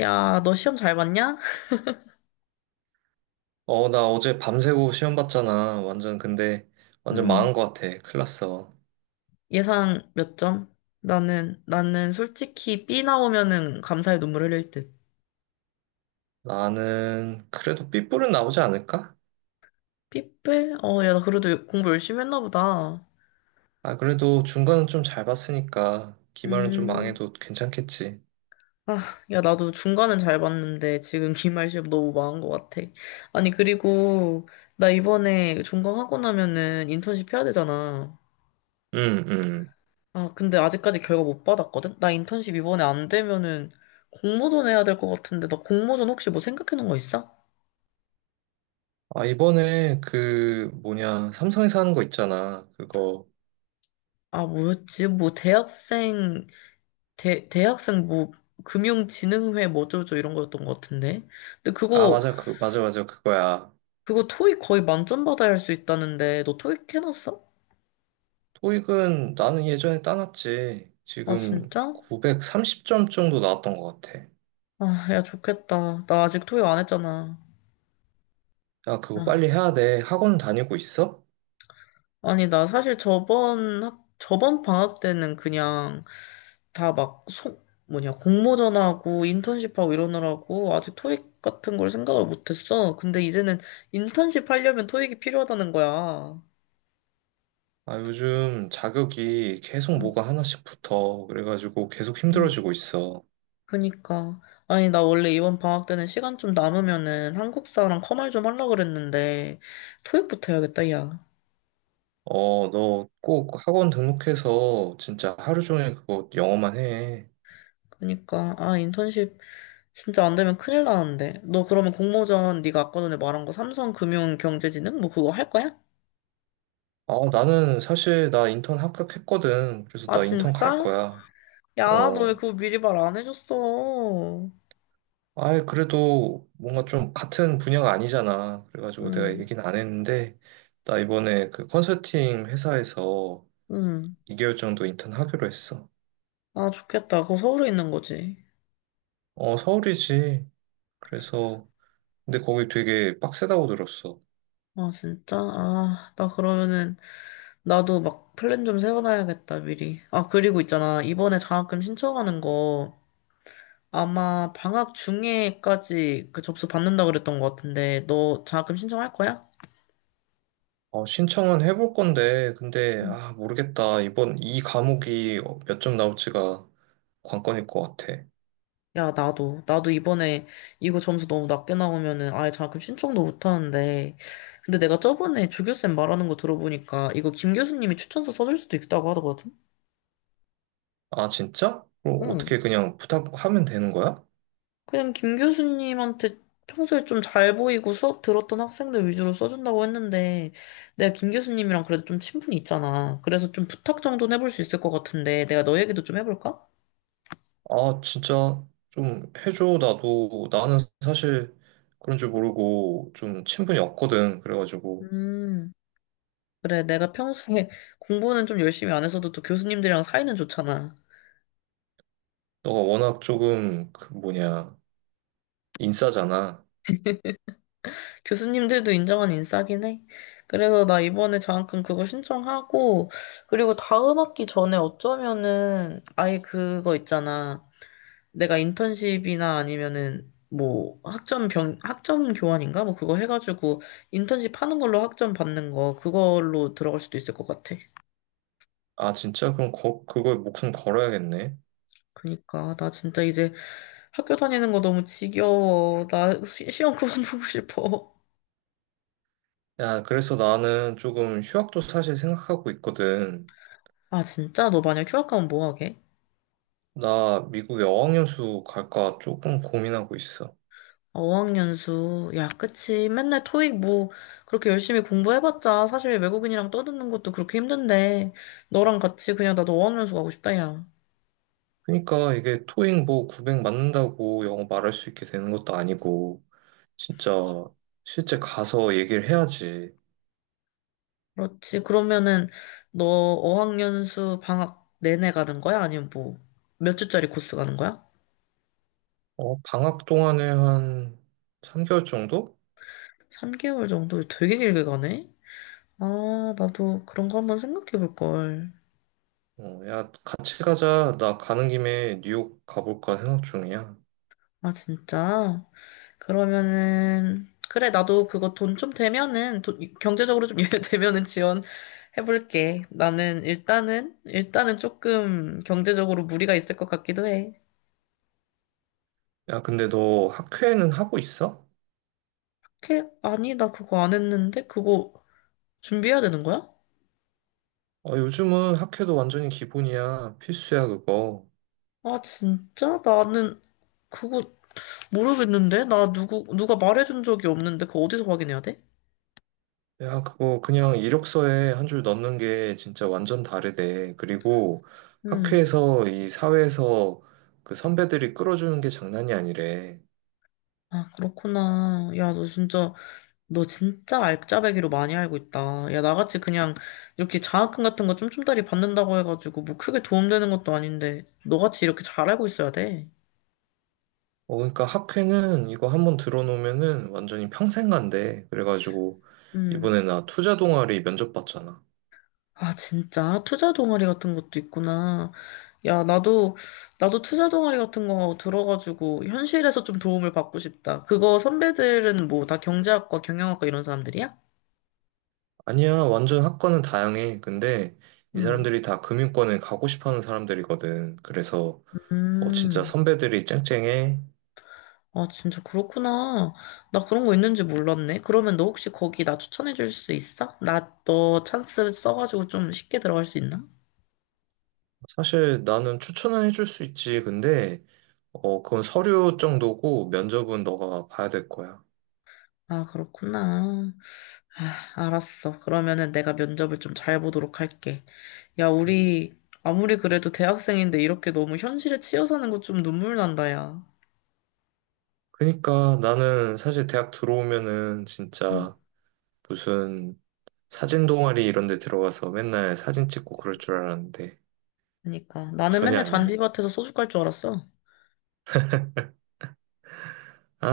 야, 너 시험 잘 봤냐? 어, 나 어제 밤새고 시험 봤잖아. 완전, 근데, 완전 음, 망한 것 같아. 큰일 났어. 예상 몇 점? 나는 솔직히 B 나오면은 감사의 눈물 흘릴 듯. 나는, 그래도 삐뿔은 나오지 않을까? 삐뿔? 야, 나 그래도 공부 열심히 했나 보다. 아, 그래도 중간은 좀 잘 봤으니까, 기말은 좀 음, 망해도 괜찮겠지. 아, 야, 나도 중간은 잘 봤는데 지금 기말 시험 너무 망한 것 같아. 아니, 그리고 나 이번에 종강하고 나면은 인턴십 해야 되잖아. 응, 응. 아, 근데 아직까지 결과 못 받았거든? 나 인턴십 이번에 안 되면은 공모전 해야 될 것 같은데 나 공모전 혹시 뭐 생각해 놓은 거 있어? 아, 이번에, 그, 뭐냐, 삼성에서 하는 거 있잖아. 그거. 아, 뭐였지? 뭐, 대학생, 대학생 뭐, 금융진흥회 뭐 어쩌고저쩌고 이런 거였던 것 같은데. 근데 아, 그거, 맞아, 그, 맞아, 맞아, 그거야. 그거 토익 거의 만점 받아야 할 수 있다는데, 너 토익 해놨어? 토익은 나는 예전에 따놨지. 아, 지금 진짜? 930점 정도 나왔던 것 같아. 아, 야, 좋겠다. 나 아직 토익 안 했잖아. 야, 그거 아, 빨리 해야 돼. 학원 다니고 있어? 아니, 나 사실 저번, 저번 방학 때는 그냥 다 막, 소, 뭐냐, 공모전하고 인턴십하고 이러느라고 아직 토익 같은 걸 생각을 못했어. 근데 이제는 인턴십 하려면 토익이 필요하다는 거야. 아, 요즘 자격이 계속 음. 뭐가 하나씩 붙어. 그래가지고 계속 음, 힘들어지고 있어. 그니까. 아니, 나 원래 이번 방학 때는 시간 좀 남으면은 한국사랑 커말 좀 하려고 그랬는데, 토익부터 해야겠다, 야. 어, 너 꼭 학원 등록해서 진짜 하루 종일 그거 영어만 해. 그니까. 아, 인턴십 진짜 안 되면 큰일 나는데. 너 그러면 공모전 네가 아까 전에 말한 거 삼성금융경제지능? 뭐 그거 할 거야? 아, 나는 사실 나 인턴 합격했거든. 그래서 아, 나 인턴 갈 진짜? 거야. 야, 너 왜 어, 그거 미리 말 안 해줬어? 아이, 그래도 뭔가 좀 같은 분야가 아니잖아. 그래가지고 내가 응, 얘기는 안 했는데, 나 이번에 그 컨설팅 회사에서 응. 2개월 정도 인턴 하기로 했어. 아, 좋겠다. 그거 서울에 있는 거지. 어, 서울이지. 그래서 근데 거기 되게 빡세다고 들었어. 아, 진짜? 아, 나 그러면은 나도 막 플랜 좀 세워놔야겠다, 미리. 아, 그리고 있잖아. 이번에 장학금 신청하는 거 아마 방학 중에까지 그 접수 받는다 그랬던 것 같은데, 너 장학금 신청할 거야? 어, 신청은 해볼 건데, 근데, 응. 아, 모르겠다. 이번 이 과목이 몇 점 나올지가 관건일 것 같아. 야, 나도. 나도 이번에 이거 점수 너무 낮게 나오면은 아예 장학금 신청도 못 하는데. 근데 내가 저번에 조교쌤 말하는 거 들어보니까 이거 김 교수님이 추천서 써줄 수도 있다고 하더거든? 아, 진짜? 그럼 응. 어떻게 그냥 부탁하면 되는 거야? 그냥 김 교수님한테 평소에 좀 잘 보이고 수업 들었던 학생들 위주로 써준다고 했는데, 내가 김 교수님이랑 그래도 좀 친분이 있잖아. 그래서 좀 부탁 정도는 해볼 수 있을 것 같은데, 내가 너 얘기도 좀 해볼까? 아, 진짜 좀 해줘. 나도, 나는 사실 그런 줄 모르고 좀 친분이 없거든. 그래가지고, 음, 그래. 내가 평소에 공부는 좀 열심히 안 했어도 또 교수님들이랑 사이는 좋잖아. 너가 워낙 조금, 그 뭐냐, 인싸잖아. 교수님들도 인정한 인싸긴 해. 그래서 나 이번에 장학금 그거 신청하고, 그리고 다음 학기 전에 어쩌면은 아예 그거 있잖아. 내가 인턴십이나 아니면은 뭐 학점 병 학점 교환인가 뭐 그거 해가지고 인턴십 하는 걸로 학점 받는 거 그걸로 들어갈 수도 있을 것 같아. 아, 진짜? 그럼 그거에 목숨 걸어야겠네. 그니까 나 진짜 이제 학교 다니는 거 너무 지겨워. 나 시험 그만 보고 싶어. 야, 그래서 나는 조금 휴학도 사실 생각하고 있거든. 아 진짜 너 만약 휴학 가면 뭐 하게? 나 미국에 어학연수 갈까 조금 고민하고 있어. 아, 어학연수 야 그치 맨날 토익 뭐 그렇게 열심히 공부해봤자 사실 외국인이랑 떠드는 것도 그렇게 힘든데 너랑 같이 그냥 나도 어학연수 가고 싶다 야. 그러니까 이게 토익 뭐 900 맞는다고 영어 말할 수 있게 되는 것도 아니고, 진짜 실제 가서 얘기를 해야지. 그렇지. 그러면은 너 어학연수 방학 내내 가는 거야? 아니면 뭐 몇 주짜리 코스 가는 거야? 어, 방학 동안에 한 3개월 정도? 3개월 정도 되게 길게 가네? 아, 나도 그런 거 한번 생각해 볼 걸. 어, 야, 같이 가자. 나 가는 김에 뉴욕 가볼까 생각 중이야. 아, 진짜? 그러면은 그래, 나도 그거 돈 좀 되면은 경제적으로 좀 여유되면은 지원해 볼게. 나는 일단은 조금 경제적으로 무리가 있을 것 같기도 해. 야, 근데 너 학회는 하고 있어? 오 아니, 나 그거 안 했는데 그거 준비해야 되는 거야? 어, 요즘은 학회도 완전히 기본이야. 필수야, 그거. 아, 진짜? 나는 그거 모르겠는데? 나 누가 말해준 적이 없는데 그거 어디서 확인해야 돼? 야, 그거 그냥 이력서에 한 줄 넣는 게 진짜 완전 다르대. 그리고 음. 학회에서 이 사회에서 그 선배들이 끌어주는 게 장난이 아니래. 아, 그렇구나. 너 진짜 알짜배기로 많이 알고 있다. 야, 나같이 그냥 이렇게 장학금 같은 거 쫌쫌다리 받는다고 해가지고 뭐 크게 도움되는 것도 아닌데 너같이 이렇게 잘 알고 있어야 돼. 어, 그러니까 학회는 이거 한번 들어놓으면은 완전히 평생 간대. 그래가지고 음. 이번에 나 투자 동아리 면접 봤잖아. 아, 진짜? 투자 동아리 같은 것도 있구나. 야, 나도, 나도 투자 동아리 같은 거 들어가지고 현실에서 좀 도움을 받고 싶다. 그거 선배들은 뭐 다 경제학과, 경영학과 이런 사람들이야? 아니야, 완전 학과는 다양해. 근데 이 음. 사람들이 다 금융권에 가고 싶어 하는 사람들이거든. 그래서 어, 진짜 음. 선배들이 짱짱해. 아, 진짜 그렇구나. 나 그런 거 있는지 몰랐네. 그러면 너 혹시 거기 나 추천해 줄 수 있어? 나 너 찬스 써가지고 좀 쉽게 들어갈 수 있나? 사실 나는 추천은 해줄 수 있지. 근데, 어, 그건 서류 정도고 면접은 너가 봐야 될 거야. 아, 그렇구나. 아, 알았어. 그러면은 내가 면접을 좀 잘 보도록 할게. 야, 음. 우리 아무리 그래도 대학생인데 이렇게 너무 현실에 치여 사는 거 좀 눈물 난다, 야. 그러니까 나는 사실 대학 들어오면은 응, 진짜 무슨 사진 동아리 이런 데 들어가서 맨날 사진 찍고 그럴 줄 알았는데 그니까. 나는 전혀 맨날 아니네. 잔디밭에서 소주 깔 줄 알았어.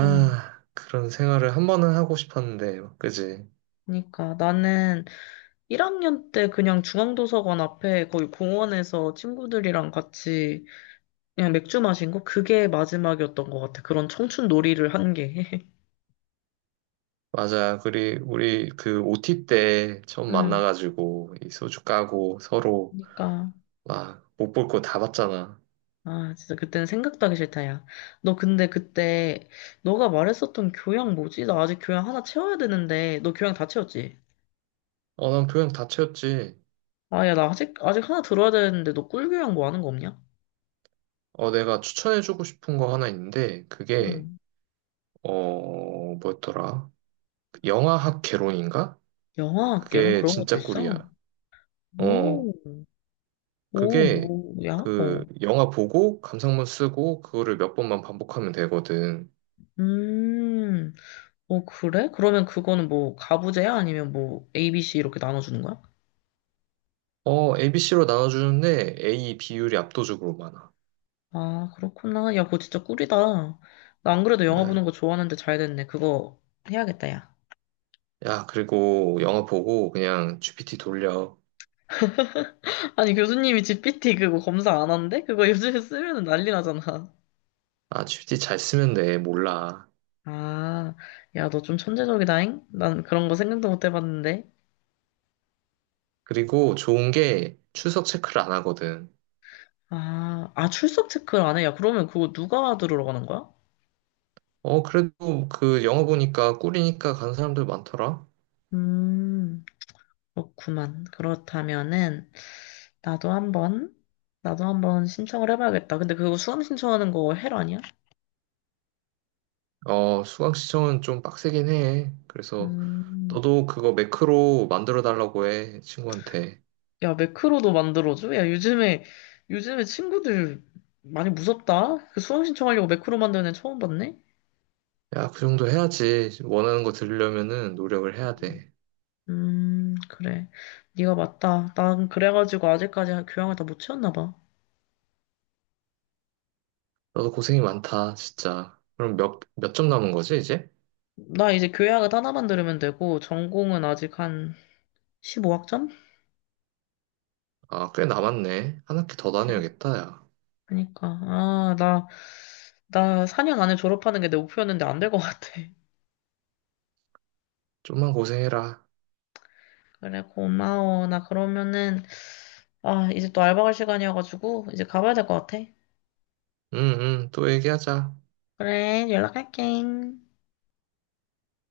어, 그런 생활을 한 번은 하고 싶었는데, 그지? 그니까. 나는 1학년 때 그냥 중앙도서관 앞에 거의 공원에서 친구들이랑 같이 그냥 맥주 마신 거? 그게 마지막이었던 것 같아. 그런 청춘 놀이를 한 게. 맞아. 우리 그 OT 때 처음 응, 만나가지고 이 소주 까고 서로 그니까. 막 못 볼 거 다 봤잖아. 아, 진짜 그때는 생각도 하기 싫다, 야. 너 근데 그때, 너가 말했었던 교양 뭐지? 나 아직 교양 하나 채워야 되는데, 너 교양 다 채웠지? 어, 난 교양 다 채웠지. 야, 나 아직 하나 들어야 되는데, 너 꿀교양 뭐 하는 거 없냐? 어, 내가 추천해주고 싶은 거 하나 있는데, 그게, 응. 어, 뭐였더라? 영화학 개론인가? 영화학, 이런 그게 그런 것도 진짜 있어? 꿀이야. 어, 오, 오, 그게, 뭐야? 그, 어. 영화 보고, 감상문 쓰고, 그거를 몇 번만 반복하면 되거든. 음, 어, 그래? 그러면 그거는 뭐, 가부제야? 아니면 뭐, ABC 이렇게 나눠주는 거야? 어, ABC로 나눠주는데, A 비율이 압도적으로 많아. 아, 그렇구나. 야, 그거 진짜 꿀이다. 나 안 그래도 영화 보는 야, 거 좋아하는데 잘 됐네. 그거 해야겠다, 야. 야, 그리고 영화 보고, 그냥 GPT 돌려. 아니, 교수님이 GPT 그거 검사 안 한대? 그거 요즘에 쓰면은 난리 나잖아. 아, GPT 잘 쓰면 돼. 몰라. 아, 야, 너 좀 천재적이다잉? 난 그런 거 생각도 못 해봤는데. 그리고 좋은 게, 출석 체크를 안 하거든. 아, 출석 체크를 안 해? 야, 그러면 그거 누가 들으러 가는 거야? 어, 그래도 그 영어 보니까 꿀이니까 간 사람들 많더라. 음, 그렇구만. 그렇다면은, 나도 한번, 나도 한번 신청을 해봐야겠다. 근데 그거 수강 신청하는 거 헬 아니야? 어, 수강 시청은 좀 빡세긴 해. 그래서 음, 너도 그거 매크로 만들어 달라고 해, 친구한테. 야, 매크로도 만들어줘? 요즘에 친구들 많이 무섭다? 그 수강 신청하려고 매크로 만드는 애 처음 봤네? 야, 그 정도 해야지. 원하는 거 들으려면은 노력을 해야 돼. 그래. 네가 맞다. 난 그래가지고 아직까지 교양을 다 못 채웠나 봐. 너도 고생이 많다, 진짜. 그럼 몇 점 남은 거지, 이제? 나 이제 교양을 하나만 들으면 되고, 전공은 아직 한 15학점? 아, 꽤 남았네. 한 학기 더 그치? 다녀야겠다, 야. 그니까. 나 4년 안에 졸업하는 게 내 목표였는데 안 될 것 같아. 좀만 고생해라. 그래, 고마워. 나 그러면은, 아, 이제 또 알바 갈 시간이어가지고, 이제 가봐야 될 것 같아. 응, 응, 또 얘기하자. 그래, 연락할게.